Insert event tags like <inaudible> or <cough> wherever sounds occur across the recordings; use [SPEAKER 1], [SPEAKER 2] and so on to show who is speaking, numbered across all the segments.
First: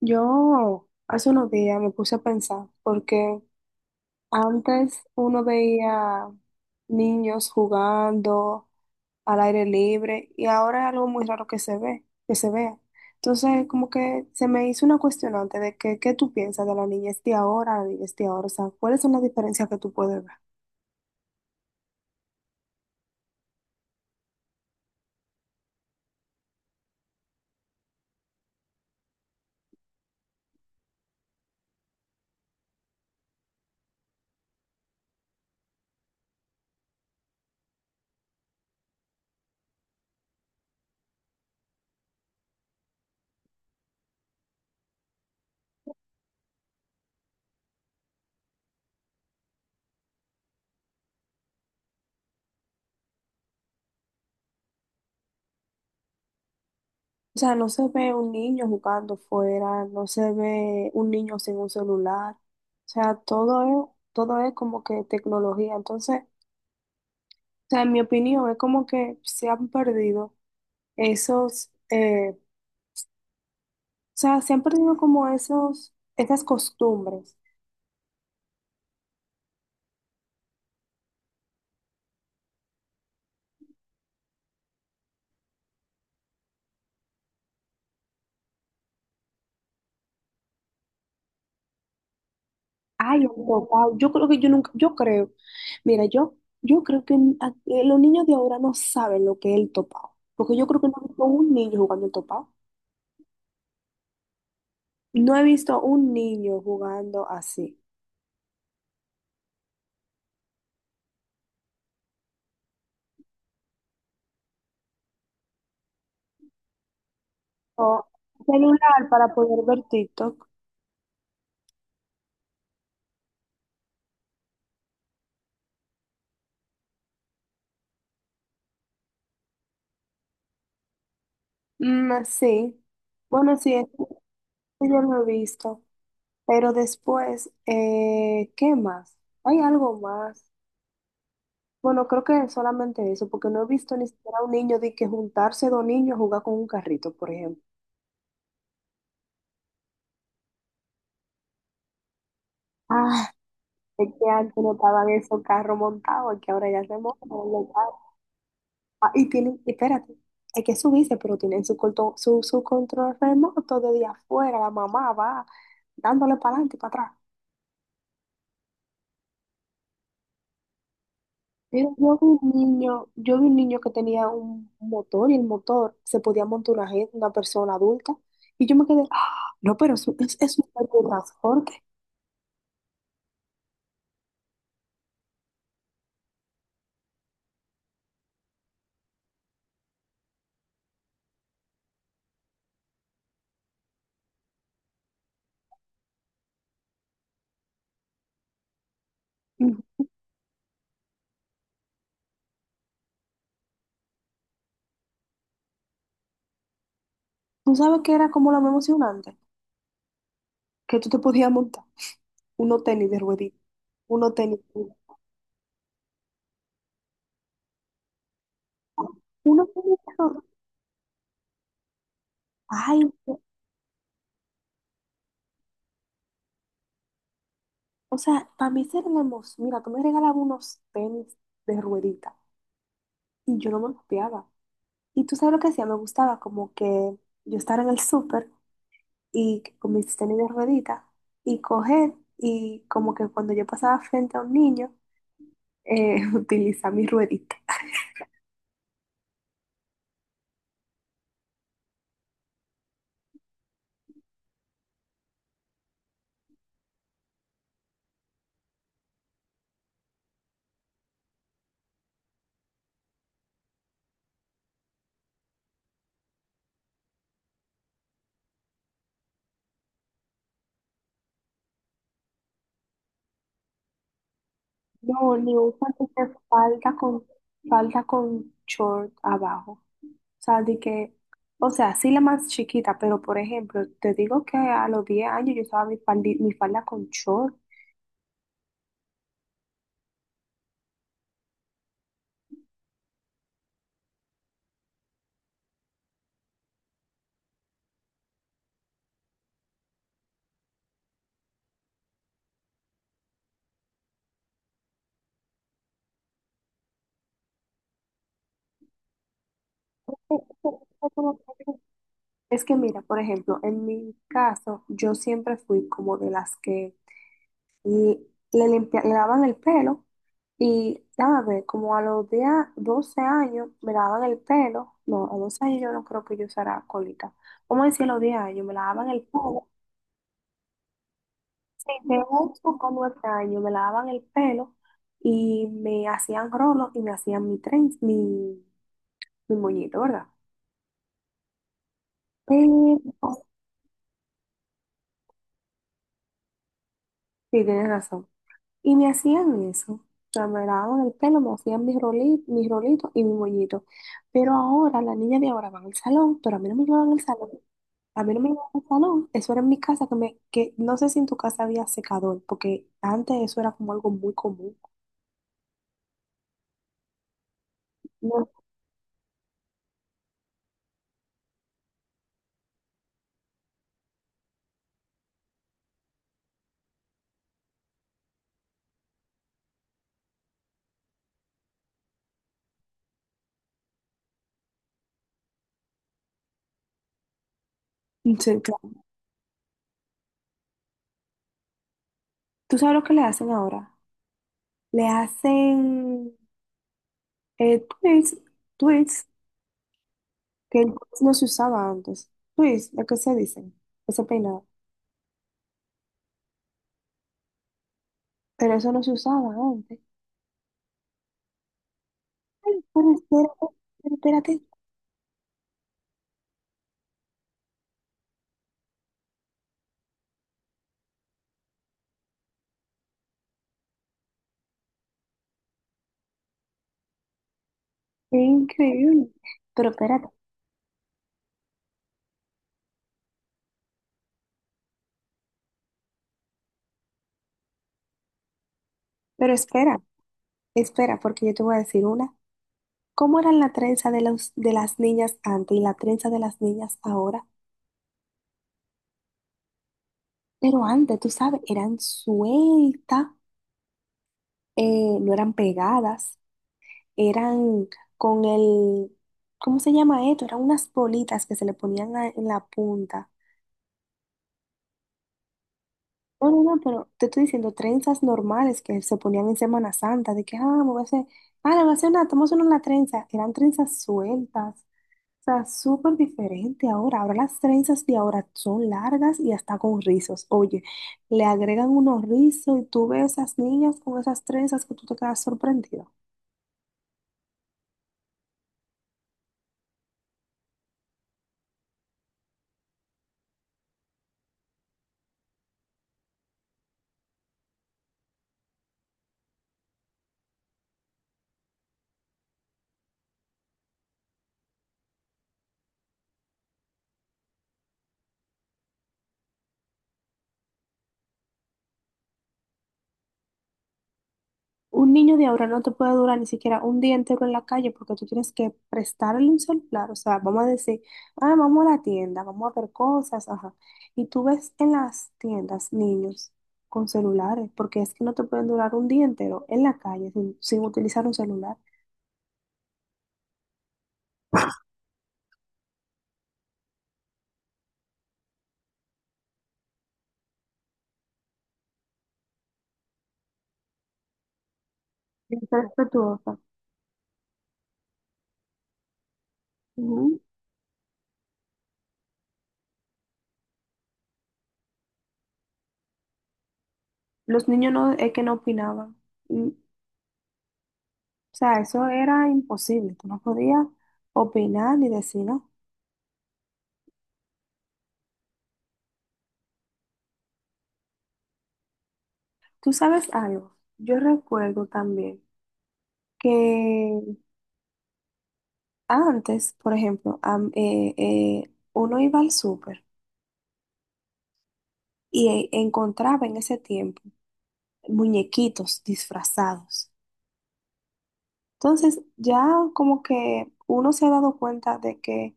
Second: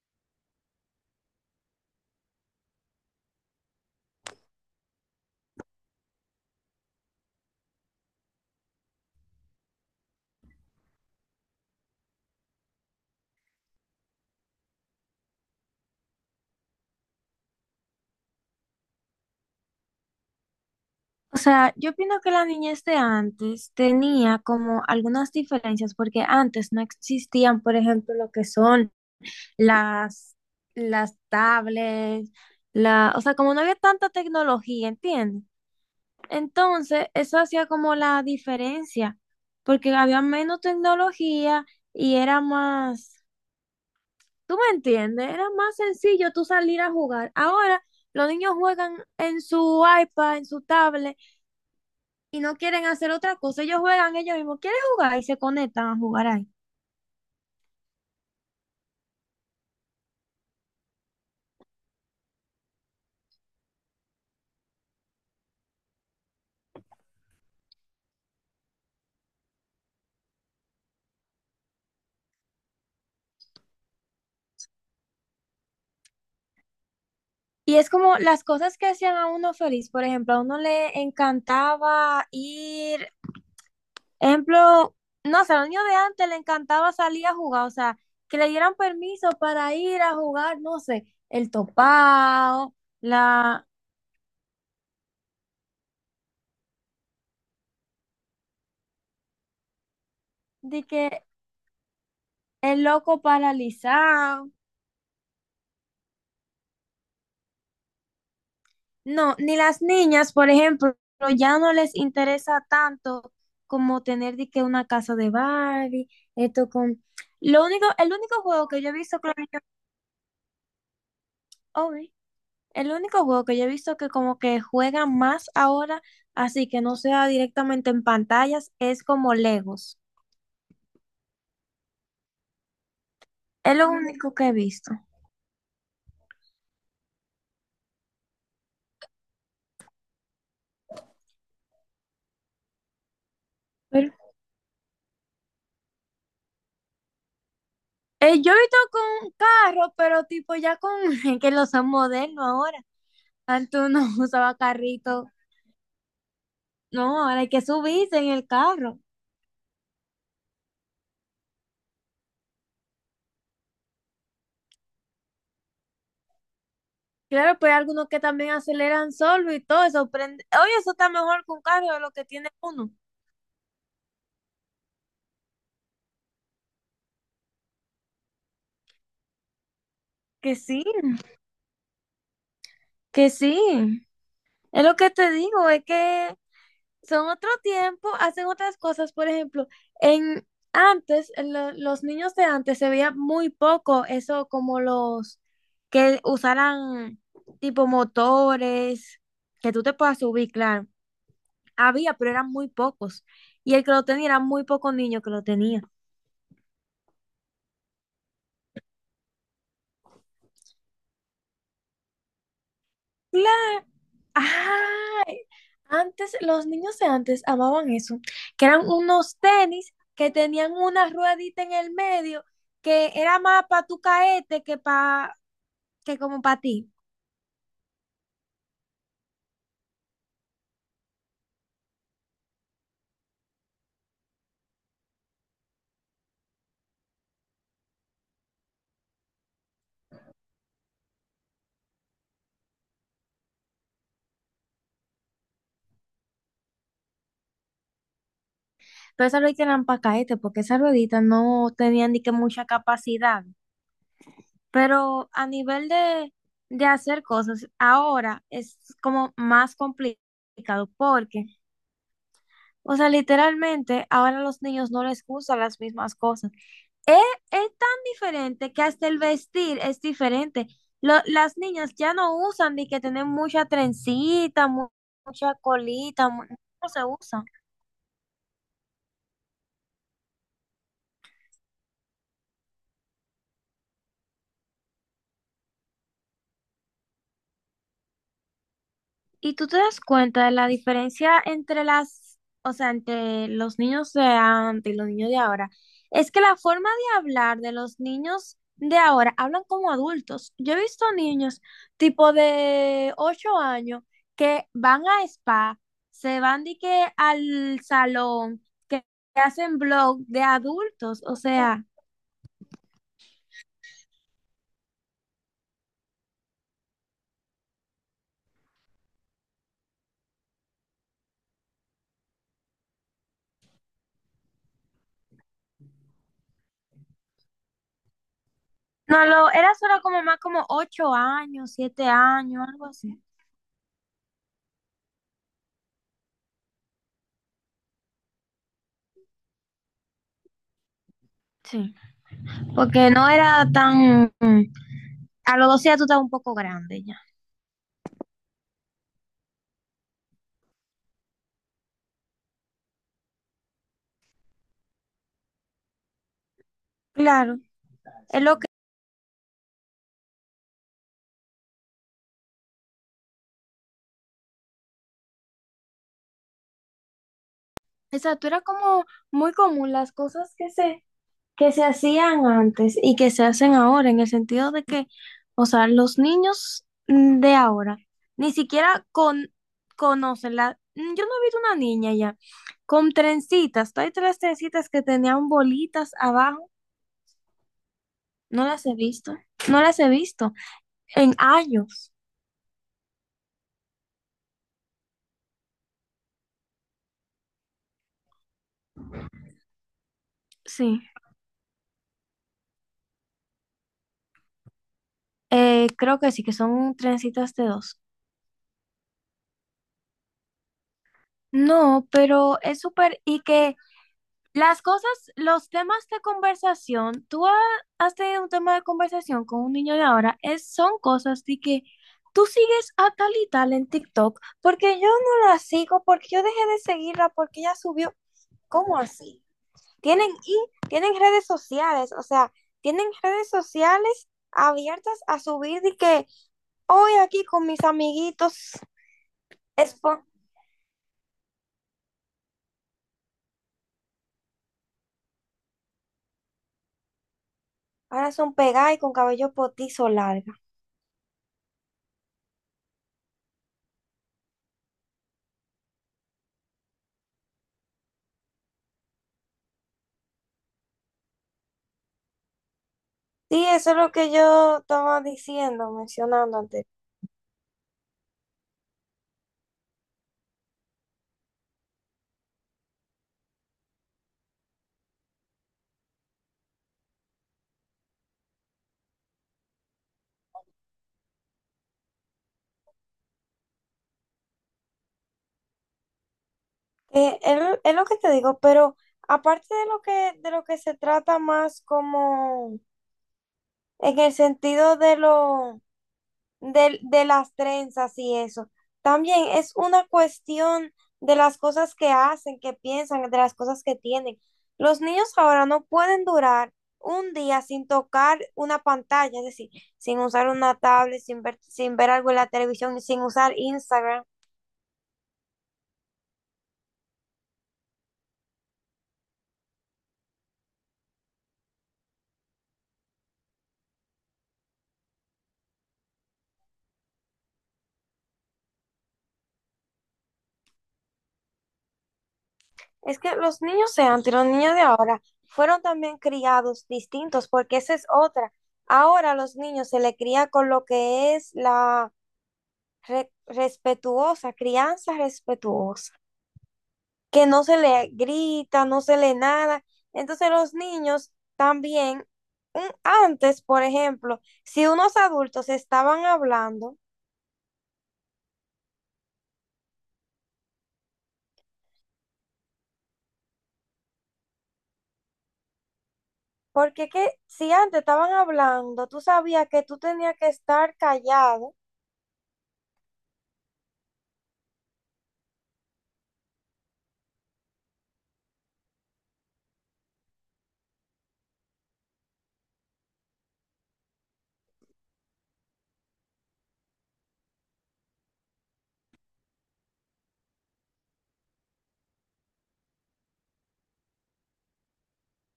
[SPEAKER 1] Yo hace unos días me puse a pensar, porque antes uno veía niños jugando al aire libre y ahora es algo muy raro que se vea. Entonces, como que se me hizo una cuestionante de que, qué tú piensas de la niñez de ahora, o sea, ¿cuáles son las diferencias que tú puedes ver?
[SPEAKER 2] O sea, yo opino que la niñez de antes tenía como algunas diferencias, porque antes no existían, por ejemplo, lo que son las, las tablets, o sea, como no había tanta tecnología, ¿entiendes? Entonces, eso hacía como la diferencia, porque había menos tecnología y era más, ¿tú me entiendes? Era más sencillo tú salir a jugar. Ahora los niños juegan en su iPad, en su tablet y no quieren hacer otra cosa. Ellos juegan ellos mismos, quieren jugar y se conectan a jugar ahí.
[SPEAKER 1] O sea, no se ve un niño jugando fuera, no se ve un niño sin un celular, o sea, todo es como que tecnología, entonces... sea, en mi opinión, es como que se han perdido esos, o sea, se han perdido como esos, esas costumbres.
[SPEAKER 2] Y es como las cosas que hacían a uno feliz. Por ejemplo, a uno le encantaba ir, ejemplo, no sé, a los niños de antes le encantaba salir a jugar, o sea, que le dieran permiso para ir a jugar, no sé, el topado,
[SPEAKER 1] Ay, el
[SPEAKER 2] la,
[SPEAKER 1] papá, yo creo que yo nunca, yo creo, mira, yo creo que los niños de ahora no saben lo que es el topado, porque yo creo
[SPEAKER 2] de
[SPEAKER 1] que no he
[SPEAKER 2] que
[SPEAKER 1] visto un niño jugando el topado.
[SPEAKER 2] el loco paralizado.
[SPEAKER 1] No he visto un niño jugando así.
[SPEAKER 2] No, ni las niñas, por ejemplo, ya no les interesa tanto como tener de que una casa de Barbie, esto con... Lo único,
[SPEAKER 1] O
[SPEAKER 2] el único juego que yo he
[SPEAKER 1] celular
[SPEAKER 2] visto que
[SPEAKER 1] para poder ver TikTok.
[SPEAKER 2] oh, eh, el único juego que yo he visto que como que juegan más ahora, así que no sea directamente en pantallas, es como Legos.
[SPEAKER 1] Mm, sí. Bueno, sí,
[SPEAKER 2] Es
[SPEAKER 1] eso
[SPEAKER 2] lo único que he visto.
[SPEAKER 1] yo lo he visto. Pero después, ¿qué más? ¿Hay algo más? Bueno, creo que es solamente eso, porque no he visto ni
[SPEAKER 2] Pero-
[SPEAKER 1] siquiera un niño de que juntarse dos niños a jugar con un carrito, por ejemplo.
[SPEAKER 2] Yo he visto con carro, pero tipo ya con <laughs> que los son modernos ahora.
[SPEAKER 1] Ah,
[SPEAKER 2] Antes uno
[SPEAKER 1] es
[SPEAKER 2] <laughs>
[SPEAKER 1] que
[SPEAKER 2] usaba
[SPEAKER 1] antes no estaban
[SPEAKER 2] carrito.
[SPEAKER 1] esos carros montados, es que ahora ya se
[SPEAKER 2] No,
[SPEAKER 1] montan
[SPEAKER 2] ahora hay que
[SPEAKER 1] los carros.
[SPEAKER 2] subirse en el carro.
[SPEAKER 1] Ah, y tienen, espérate, hay que subirse, pero tienen su control remoto desde afuera, la mamá va dándole para adelante y para atrás.
[SPEAKER 2] Claro, pues hay algunos que también aceleran solo y todo eso. Oye, eso está mejor que un
[SPEAKER 1] Mira,
[SPEAKER 2] carro de lo
[SPEAKER 1] yo
[SPEAKER 2] que
[SPEAKER 1] vi
[SPEAKER 2] tiene
[SPEAKER 1] un
[SPEAKER 2] uno.
[SPEAKER 1] niño, yo vi un niño que tenía un motor y el motor se podía montar una persona adulta y yo me quedé, "Ah, no, pero eso es,
[SPEAKER 2] Que
[SPEAKER 1] es un
[SPEAKER 2] sí,
[SPEAKER 1] medio de transporte."
[SPEAKER 2] que sí. Es lo que te digo, es que son otro tiempo, hacen otras cosas. Por ejemplo, en antes, en lo- los niños de antes se veía muy poco eso como los que usaran tipo motores, que
[SPEAKER 1] Ujú.
[SPEAKER 2] tú te puedas subir, claro. Había, pero eran muy pocos. Y el que lo tenía, eran muy pocos niños que lo tenían.
[SPEAKER 1] ¿Tú sabes qué era como lo más emocionante? Que tú te podías montar unos tenis de ruedita,
[SPEAKER 2] Claro.
[SPEAKER 1] unos tenis,
[SPEAKER 2] Ay, antes, los niños de antes amaban eso, que eran unos
[SPEAKER 1] unos
[SPEAKER 2] tenis
[SPEAKER 1] tenis de
[SPEAKER 2] que
[SPEAKER 1] ruedita.
[SPEAKER 2] tenían una ruedita en el medio,
[SPEAKER 1] Ay,
[SPEAKER 2] que era
[SPEAKER 1] no,
[SPEAKER 2] más para tu caete que pa que como para ti.
[SPEAKER 1] o sea, para mí esa era la emoción. Mira, tú me regalabas unos tenis de ruedita y yo no me los pillaba. Y tú sabes lo que hacía, me gustaba como que yo estar en el súper. Con mis tenis de rueditas y coger y como que cuando yo pasaba frente a un niño, eh, <laughs> utilizar mi ruedita.
[SPEAKER 2] Pero esas rueditas eran para caete, porque esas rueditas no tenían ni que mucha capacidad. Pero a nivel de hacer cosas, ahora es como más complicado, porque o sea, literalmente, ahora a los niños no les gustan las mismas cosas. Es, es tan diferente que hasta el vestir es diferente. Las niñas ya no usan ni que tienen mucha trencita,
[SPEAKER 1] No, ni
[SPEAKER 2] mucha
[SPEAKER 1] un
[SPEAKER 2] colita,
[SPEAKER 1] pantalón
[SPEAKER 2] no
[SPEAKER 1] falda
[SPEAKER 2] se
[SPEAKER 1] con,
[SPEAKER 2] usa.
[SPEAKER 1] short abajo. O sea, de que, o sea, sí la más chiquita, pero por ejemplo, te digo que a los 10 años yo usaba mi falda con short.
[SPEAKER 2] Y tú te das cuenta de la diferencia entre o sea, entre los niños de antes y los niños de ahora. Es que la forma de hablar de los niños de ahora hablan como adultos. Yo he visto niños tipo de 8 años que van a spa, se van de que al salón, que hacen blog de adultos. O sea,
[SPEAKER 1] Es que mira, por ejemplo, en mi caso, yo siempre fui como de las que y le, limpia, le daban el pelo y a ver, como a los 10, 12 años me daban el pelo, no, a 12 años yo no creo que yo usara colita, vamos a decir a los 10 años me lavaban el
[SPEAKER 2] no lo,
[SPEAKER 1] pelo,
[SPEAKER 2] era solo como más como 8 años,
[SPEAKER 1] sí,
[SPEAKER 2] 7
[SPEAKER 1] de
[SPEAKER 2] años,
[SPEAKER 1] 8
[SPEAKER 2] algo
[SPEAKER 1] a 9
[SPEAKER 2] así.
[SPEAKER 1] años me lavaban el pelo y me hacían rolos y me hacían mi moñito, ¿verdad?
[SPEAKER 2] Sí,
[SPEAKER 1] Pero,
[SPEAKER 2] porque no era tan a los 12 ya tú estás un poco grande ya.
[SPEAKER 1] sí, tienes razón. Y me hacían eso. O sea, me lavaban el pelo, me hacían mis rolitos y mi moñito. Pero ahora, las niñas de ahora van al salón, pero a mí no me llevaban al salón.
[SPEAKER 2] Claro,
[SPEAKER 1] A mí no
[SPEAKER 2] es
[SPEAKER 1] me
[SPEAKER 2] lo que,
[SPEAKER 1] llevaban al salón. Eso era en mi casa, que no sé si en tu casa había secador, porque antes eso era como algo muy común.
[SPEAKER 2] exacto,
[SPEAKER 1] No.
[SPEAKER 2] era como muy común las cosas que se hacían antes y que se hacen ahora, en el sentido de que, o sea, los niños de ahora ni siquiera conocen yo no he visto una niña ya, con trencitas, hay tres trencitas que tenían bolitas abajo,
[SPEAKER 1] Sí,
[SPEAKER 2] no las
[SPEAKER 1] claro.
[SPEAKER 2] he visto, no las he visto en años,
[SPEAKER 1] ¿Tú sabes lo que le hacen ahora? Le hacen tweets, tweets, que
[SPEAKER 2] sí,
[SPEAKER 1] no se usaba antes. Tweets, lo que se dicen, ese peinado.
[SPEAKER 2] creo que sí, que son trencitas de dos.
[SPEAKER 1] Pero eso no se usaba antes.
[SPEAKER 2] No, pero es
[SPEAKER 1] Pero
[SPEAKER 2] súper, y
[SPEAKER 1] espérate,
[SPEAKER 2] que
[SPEAKER 1] pero espérate,
[SPEAKER 2] las cosas, los temas de conversación, has tenido un tema de conversación con un niño de ahora, son cosas de que tú sigues a tal y tal en TikTok, porque yo no la sigo, porque yo dejé de seguirla, porque ella subió.
[SPEAKER 1] es
[SPEAKER 2] ¿Cómo
[SPEAKER 1] increíble.
[SPEAKER 2] así?
[SPEAKER 1] Pero espérate,
[SPEAKER 2] Tienen, y tienen redes sociales, o sea, tienen redes sociales abiertas a subir de que hoy aquí con mis amiguitos,
[SPEAKER 1] pero
[SPEAKER 2] es,
[SPEAKER 1] espera,
[SPEAKER 2] po-
[SPEAKER 1] porque yo te voy a decir una. ¿Cómo eran la trenza de los, de las niñas antes y la trenza de las niñas ahora?
[SPEAKER 2] ahora son pegadas y con cabello potizo largo.
[SPEAKER 1] Pero antes, tú sabes, eran sueltas, no eran pegadas, eran con el, ¿cómo se llama esto? Eran unas bolitas que se le ponían en la punta.
[SPEAKER 2] Sí, eso es lo que yo estaba diciendo,
[SPEAKER 1] No,
[SPEAKER 2] mencionando
[SPEAKER 1] no, no,
[SPEAKER 2] antes.
[SPEAKER 1] pero te estoy diciendo trenzas normales que se ponían en Semana Santa, de que, ah, me voy a hacer, ah, le voy a hacer una, estamos en una trenza. Eran trenzas sueltas, o sea, súper diferente ahora. Ahora las trenzas de ahora son largas y hasta con rizos. Oye, le agregan unos rizos y tú ves esas niñas con esas trenzas que tú te quedas sorprendida.
[SPEAKER 2] Eh, es, es lo que te digo, pero aparte de lo que se trata más como en el sentido de las trenzas y eso, también es una cuestión de las cosas que hacen, que piensan, de las cosas que tienen. Los niños ahora no pueden durar un día sin tocar una pantalla, es decir, sin usar una tablet, sin ver algo en la televisión, sin usar Instagram.
[SPEAKER 1] Un niño de ahora no te puede durar ni siquiera un día entero en la calle porque tú tienes que prestarle un celular. O sea, vamos a decir, ah, vamos a la tienda, vamos a ver cosas, ajá. Y tú ves en las tiendas niños con celulares porque es que no te pueden durar un día entero en la calle sin utilizar un celular.
[SPEAKER 2] Es que los niños de antes, los niños de ahora, fueron también criados distintos, porque esa es otra. Ahora a los niños se le cría con lo que es la respetuosa, crianza
[SPEAKER 1] Es
[SPEAKER 2] respetuosa,
[SPEAKER 1] respetuosa.
[SPEAKER 2] que no se le grita, no se le nada.
[SPEAKER 1] Ujú.
[SPEAKER 2] Entonces los niños también, antes, por ejemplo, si unos adultos estaban hablando,
[SPEAKER 1] Los niños no, es que no opinaban. Mm, o sea, eso era imposible. Tú no podías opinar ni decir, no.
[SPEAKER 2] porque que si antes estaban hablando, tú sabías que tú tenías que estar callado,
[SPEAKER 1] Tú sabes algo. Yo recuerdo también que antes, por ejemplo, uno iba al súper y encontraba en ese tiempo muñequitos disfrazados. Entonces, ya como que uno se ha dado cuenta de que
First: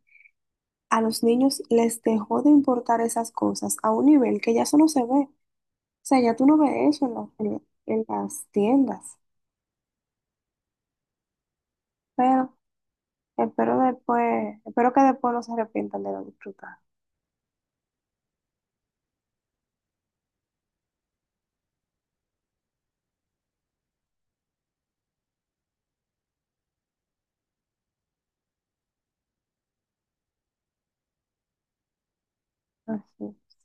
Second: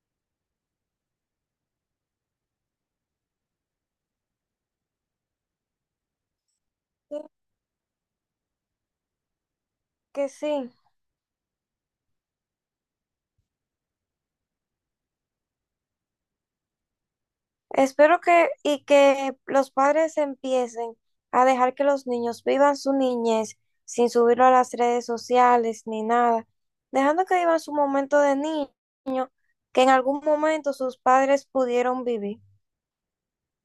[SPEAKER 1] a los niños les dejó de importar esas cosas a un nivel que ya eso no se ve. O sea, ya tú no ves eso en las tiendas.
[SPEAKER 2] que sí.
[SPEAKER 1] Pero espero después, espero que después no se arrepientan de lo disfrutado.
[SPEAKER 2] Espero que los padres empiecen a dejar que los niños vivan su niñez sin subirlo a las redes sociales ni nada, dejando que vivan su momento de niño que en algún momento sus padres pudieron vivir.
[SPEAKER 1] Así.